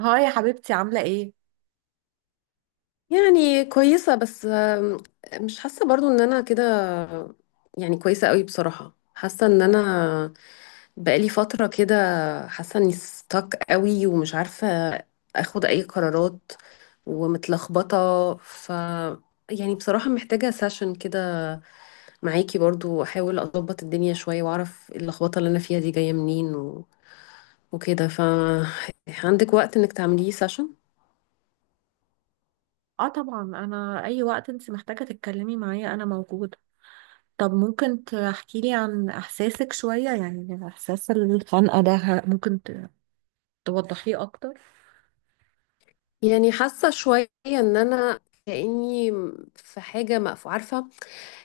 هاي يا حبيبتي، عاملة ايه؟ يعني كويسة بس، مش حاسة برضو ان انا كده. يعني كويسة قوي بصراحة، حاسة ان انا بقالي فترة كده، حاسة اني ستك قوي ومش عارفة اخد اي قرارات، ومتلخبطة، يعني بصراحة محتاجة سيشن كده معاكي برضو، احاول اضبط الدنيا شوية واعرف اللخبطة اللي انا فيها دي جاية منين وكده، عندك وقت انك تعمليه سيشن؟ اه طبعا، انا اي وقت انت محتاجة تتكلمي معايا انا موجودة. طب ممكن تحكي لي عن احساسك شوية، يعني احساس الخنقة ده توضحيه اكتر؟ يعني حاسة شوية ان انا كأني في حاجة مقفولة، عارفة،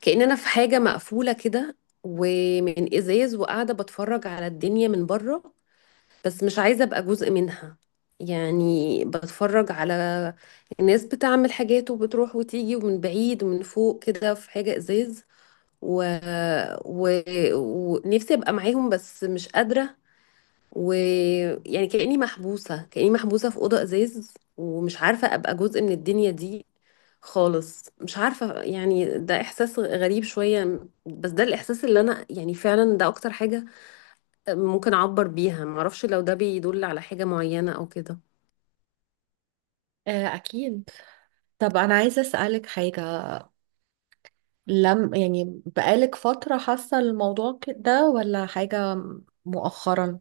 كأن انا في حاجة مقفولة كده، ومن ازاز، وقاعدة بتفرج على الدنيا من بره بس مش عايزة ابقى جزء منها. يعني بتفرج على الناس بتعمل حاجات وبتروح وتيجي، ومن بعيد ومن فوق كده في حاجة ازاز، و... و... ونفسي ابقى معاهم بس مش قادرة. ويعني كأني محبوسة في أوضة إزاز ومش عارفة أبقى جزء من الدنيا دي خالص. مش عارفة يعني، ده إحساس غريب شوية بس ده الإحساس اللي أنا، يعني فعلا ده أكتر حاجة ممكن أعبر بيها. معرفش لو ده بيدل على حاجة معينة أو كده. آه أكيد. طب انا عايزة اسألك حاجة. لم يعني بقالك فترة حاسة الموضوع ده ولا حاجة مؤخرا؟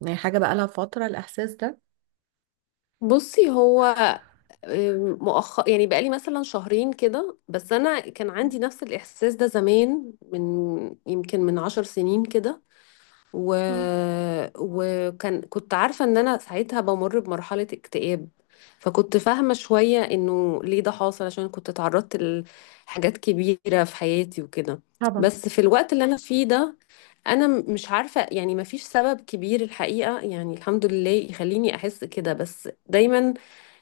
يعني حاجة بقالها فترة الاحساس ده؟ بصي، هو مؤخر يعني بقالي مثلا شهرين كده، بس أنا كان عندي نفس الإحساس ده زمان، يمكن من 10 سنين كده، و... مم. وكان كنت عارفة ان انا ساعتها بمر بمرحلة اكتئاب، فكنت فاهمة شوية انه ليه ده حاصل، عشان كنت اتعرضت لحاجات كبيرة في حياتي وكده. طبعا. بس في الوقت اللي انا فيه ده، انا مش عارفة، يعني مفيش سبب كبير الحقيقة، يعني الحمد لله، يخليني احس كده، بس دايما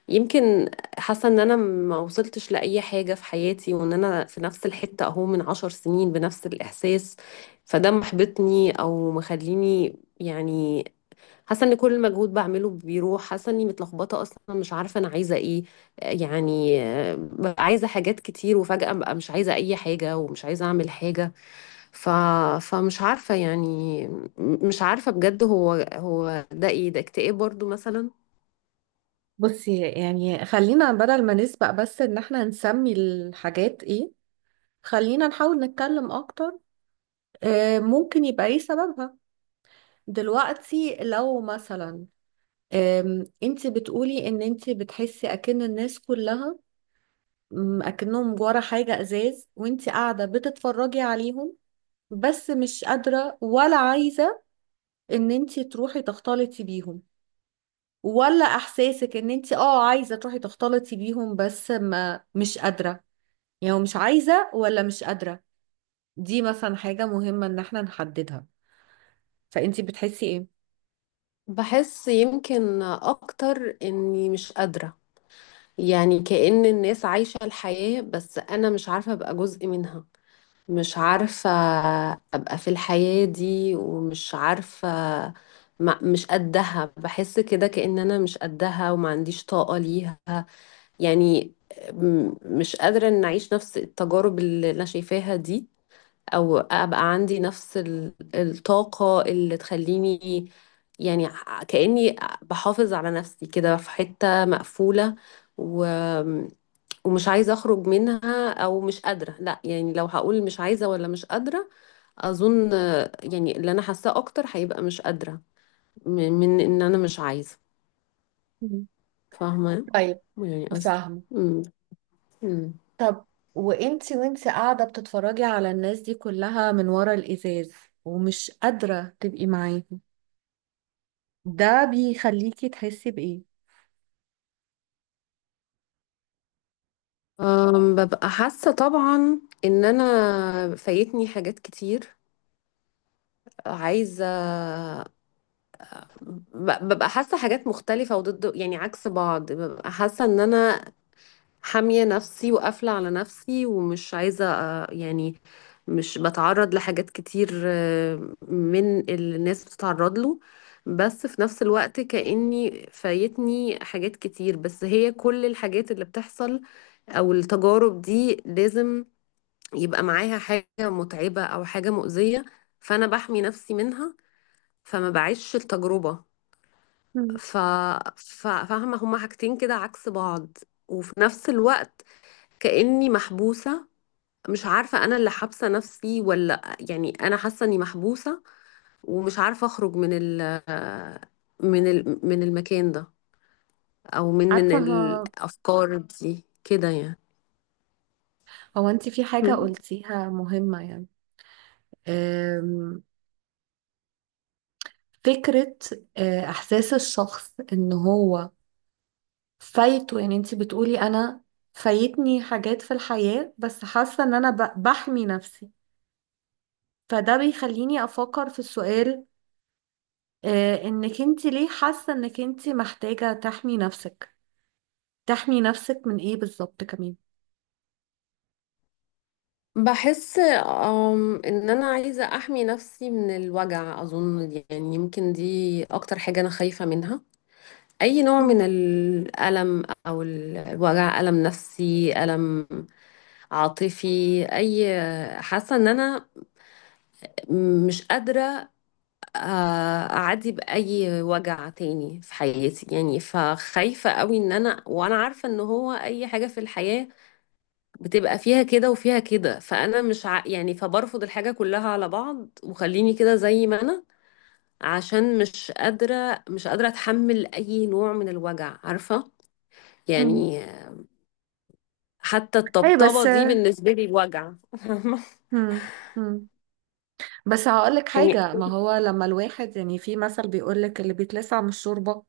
يمكن حاسة ان انا ما وصلتش لأي حاجة في حياتي، وان انا في نفس الحتة اهو من 10 سنين بنفس الإحساس، فده محبطني او مخليني يعني حاسة ان كل مجهود بعمله بيروح، حاسة اني متلخبطة اصلا، مش عارفة انا عايزة ايه. يعني ببقى عايزة حاجات كتير، وفجأة ببقى مش عايزة اي حاجة ومش عايزة اعمل حاجة، ف... فمش عارفة يعني، مش عارفة بجد، هو ده ايه، ده اكتئاب برضو مثلا؟ بصي، يعني خلينا بدل ما نسبق بس ان احنا نسمي الحاجات ايه، خلينا نحاول نتكلم اكتر. ممكن يبقى ايه سببها دلوقتي؟ لو مثلا انت بتقولي ان انت بتحسي اكن الناس كلها، اكنهم ورا حاجة ازاز وانت قاعدة بتتفرجي عليهم بس مش قادرة ولا عايزة ان انت تروحي تختلطي بيهم، ولا احساسك ان انت اه عايزة تروحي تختلطي بيهم بس ما مش قادرة؟ يعني مش عايزة ولا مش قادرة؟ دي مثلا حاجة مهمة ان احنا نحددها، فانتي بتحسي ايه؟ بحس يمكن اكتر اني مش قادرة، يعني كأن الناس عايشة الحياة بس انا مش عارفة ابقى جزء منها، مش عارفة ابقى في الحياة دي، ومش عارفة، ما مش قدها، بحس كده كأن انا مش قدها وما عنديش طاقة ليها. يعني مش قادرة ان اعيش نفس التجارب اللي انا شايفاها دي، او ابقى عندي نفس الطاقة اللي تخليني، يعني كأني بحافظ على نفسي كده في حتة مقفولة، و... ومش عايزة اخرج منها او مش قادرة، لا يعني لو هقول مش عايزة ولا مش قادرة، اظن، يعني اللي انا حاساه اكتر هيبقى مش قادرة، م- من ان انا مش عايزة. مم. فاهمة طيب. يعني قصدي. فاهمة. مم. مم. طب وانتي قاعدة بتتفرجي على الناس دي كلها من ورا الإزاز ومش قادرة تبقي معاهم، ده بيخليكي تحسي بإيه؟ ببقى حاسة طبعا ان انا فايتني حاجات كتير، عايزة، ببقى حاسة حاجات مختلفة وضد، يعني عكس بعض، ببقى حاسة ان انا حامية نفسي وقافلة على نفسي ومش عايزة، يعني مش بتعرض لحاجات كتير من اللي الناس بتتعرض له. بس في نفس الوقت كأني فايتني حاجات كتير، بس هي كل الحاجات اللي بتحصل او التجارب دي لازم يبقى معاها حاجة متعبة او حاجة مؤذية، فانا بحمي نفسي منها فما بعيش التجربة. مم. ف... فاهمة، هما حاجتين كده عكس بعض، وفي نفس الوقت كأني محبوسة. مش عارفة أنا اللي حابسة نفسي ولا يعني أنا حاسة إني محبوسة، ومش عارفة أخرج من المكان ده، أو من عارفة، هو, الأفكار دي كده يعني. هو انتي في حاجة مم. قلتيها مهمة، يعني أم... فكرة. إحساس الشخص إن هو فايته، يعني انتي بتقولي أنا فايتني حاجات في الحياة بس حاسة إن أنا بحمي نفسي. فده بيخليني أفكر في السؤال، انك انت ليه حاسة انك انت محتاجة تحمي نفسك؟ تحمي نفسك من ايه بالظبط كمان؟ بحس إن أنا عايزة أحمي نفسي من الوجع، أظن دي، يعني يمكن دي أكتر حاجة أنا خايفة منها، أي نوع من مم. الألم أو الوجع، ألم نفسي، ألم عاطفي، أي، حاسة إن أنا مش قادرة، آه، أعدي بأي وجع تاني في حياتي. يعني فخايفة قوي، إن أنا وأنا عارفة إن هو أي حاجة في الحياة بتبقى فيها كده وفيها كده، فأنا مش ع... يعني فبرفض الحاجة كلها على بعض، وخليني كده زي ما أنا، عشان مش قادرة أتحمل أي نوع من الوجع. عارفة مم. يعني، حتى اي الطبطبة بس. دي بالنسبة لي وجع. مم. مم. بس هقولك يعني. حاجة، ما هو لما الواحد، يعني في مثل بيقولك اللي بيتلسع من الشوربة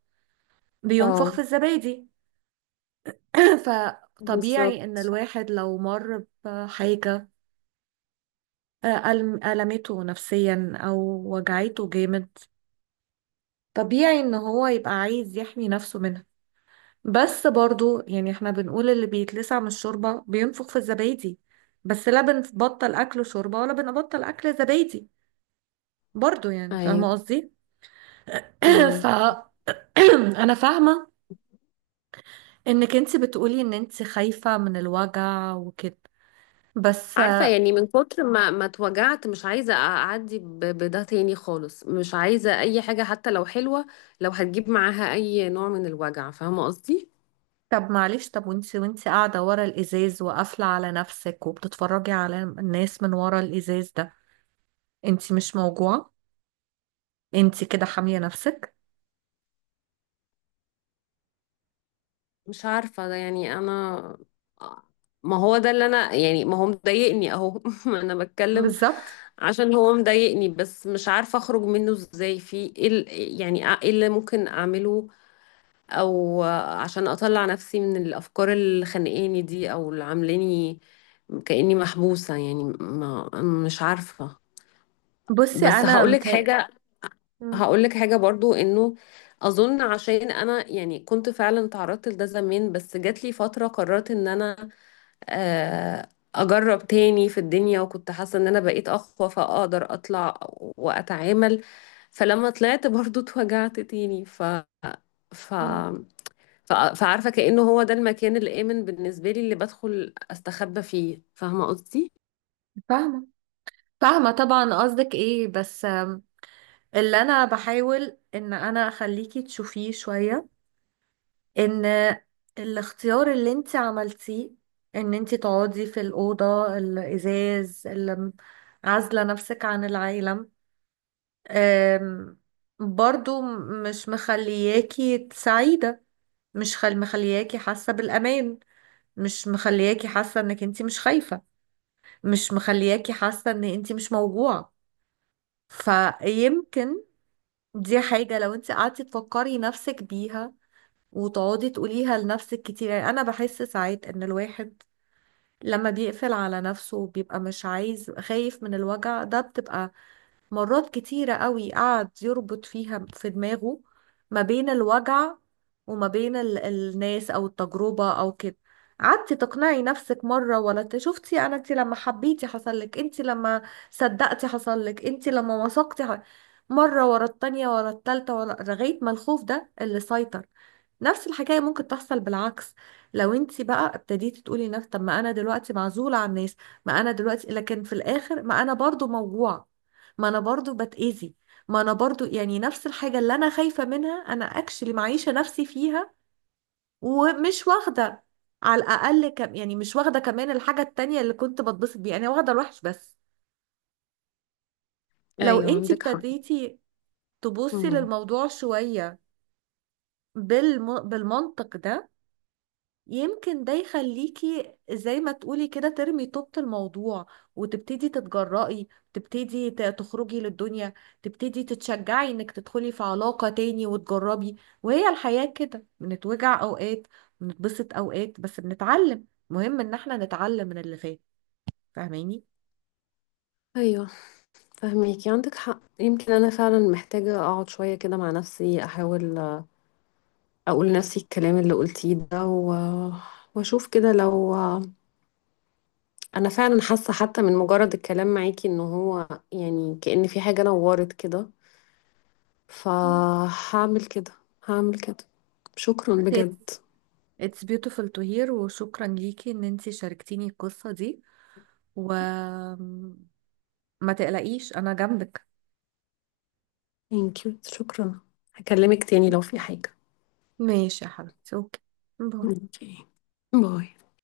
بينفخ اه. في الزبادي. فطبيعي ان بالظبط. الواحد لو مر بحاجة ألمته نفسيا او وجعته جامد، طبيعي ان هو يبقى عايز يحمي نفسه منها. بس برضو، يعني احنا بنقول اللي بيتلسع من الشوربة بينفخ في الزبادي بس لا بنبطل أكل شوربة ولا بنبطل أكل زبادي. برضو يعني ايوه. فاهمة قصدي؟ ف امم. أنا فاهمة إنك انت بتقولي إن انت خايفة من الوجع وكده، بس عارفة، يعني من كتر ما اتوجعت، مش عايزة اعدي بده تاني خالص، مش عايزة اي حاجة حتى لو حلوة لو هتجيب معاها اي نوع من الوجع. فاهمة قصدي؟ طب معلش، طب وانت قاعدة ورا الإزاز وقافلة على نفسك وبتتفرجي على الناس من ورا الإزاز ده، انت مش موجوعة؟ انت كده حامية نفسك؟ مش عارفة ده، يعني انا، ما هو ده اللي انا، يعني ما هو مضايقني اهو، ما انا بتكلم بالظبط. عشان هو مضايقني، بس مش عارفة اخرج منه ازاي، يعني ايه اللي ممكن اعمله، او عشان اطلع نفسي من الافكار اللي خانقاني دي، او اللي عاملاني كاني محبوسه، يعني ما مش عارفه. بصي، بس أنا هقولك متهيأ. حاجه هقولك حاجه برضو، انه اظن عشان انا، يعني كنت فعلا تعرضت لده زمان، بس جات لي فتره قررت ان انا، آه، اجرب تاني في الدنيا، وكنت حاسه ان انا بقيت اقوى فاقدر اطلع واتعامل، فلما طلعت برضو اتوجعت تاني، ف فعارفة كأنه هو ده المكان الآمن بالنسبة لي اللي بدخل أستخبى فيه. فاهمة قصدي؟ فاهمة. فاهمة طبعا قصدك ايه، بس اللي انا بحاول ان انا اخليكي تشوفيه شوية ان الاختيار اللي انت عملتيه، ان انت تقعدي في الأوضة الإزاز اللي عازلة نفسك عن العالم، آم، برضو مش مخلياكي سعيدة، مش خل مخلياكي حاسة بالأمان، مش مخلياكي حاسة انك انت مش خايفة، مش مخلياكي حاسة ان انت مش موجوعة. فيمكن دي حاجة لو انت قعدتي تفكري نفسك بيها وتقعدي تقوليها لنفسك كتير. يعني انا بحس ساعات ان الواحد لما بيقفل على نفسه وبيبقى مش عايز، خايف من الوجع، ده بتبقى مرات كتيرة قوي قعد يربط فيها في دماغه ما بين الوجع وما بين الناس أو التجربة أو كده. قعدتي تقنعي نفسك مرة ولا شفتي أنا أنت لما حبيتي حصل لك، أنت لما صدقتي حصل لك، أنت لما وثقتي مرة ورا التانية ورا التالتة ورا، لغاية ما الخوف ده اللي سيطر. نفس الحكاية ممكن تحصل بالعكس، لو انت بقى ابتديتي تقولي نفس، طب ما انا دلوقتي معزولة عن الناس، ما انا دلوقتي، لكن في الاخر ما انا برضو موجوعة، ما انا برضو بتأذي، ما انا برضو يعني نفس الحاجة اللي انا خايفة منها انا اكشلي معيشة نفسي فيها، ومش واخدة على الاقل كم، يعني مش واخدة كمان الحاجة التانية اللي كنت بتبسط بيها، انا واخدة الوحش بس. لو أيوة انتي عندك حق. ابتديتي تبصي مم. للموضوع شوية بالمنطق ده، يمكن ده يخليكي زي ما تقولي كده ترمي طوبة الموضوع وتبتدي تتجرأي، تبتدي تخرجي للدنيا، تبتدي تتشجعي انك تدخلي في علاقة تاني وتجربي. وهي الحياة كده، بنتوجع اوقات، بنتبسط اوقات، بس بنتعلم. مهم ان احنا نتعلم من اللي فات. فاهماني؟ أيوة، فهميكي عندك حق، يمكن أنا فعلا محتاجة أقعد شوية كده مع نفسي، أحاول، أقول لنفسي الكلام اللي قلتيه ده، وأشوف كده لو، أنا فعلا حاسة حتى من مجرد الكلام معاكي إنه هو، يعني كأن في حاجة نورت كده. مم. فهعمل كده هعمل كده. شكرا It's بجد. Beautiful to hear. وشكرا ليكي ان انتي شاركتيني القصة دي، وما تقلقيش انا جنبك. ثانك يو، شكرا. هكلمك تاني لو في حاجة. ماشي يا حبيبتي، اوكي، باي. اوكي. باي.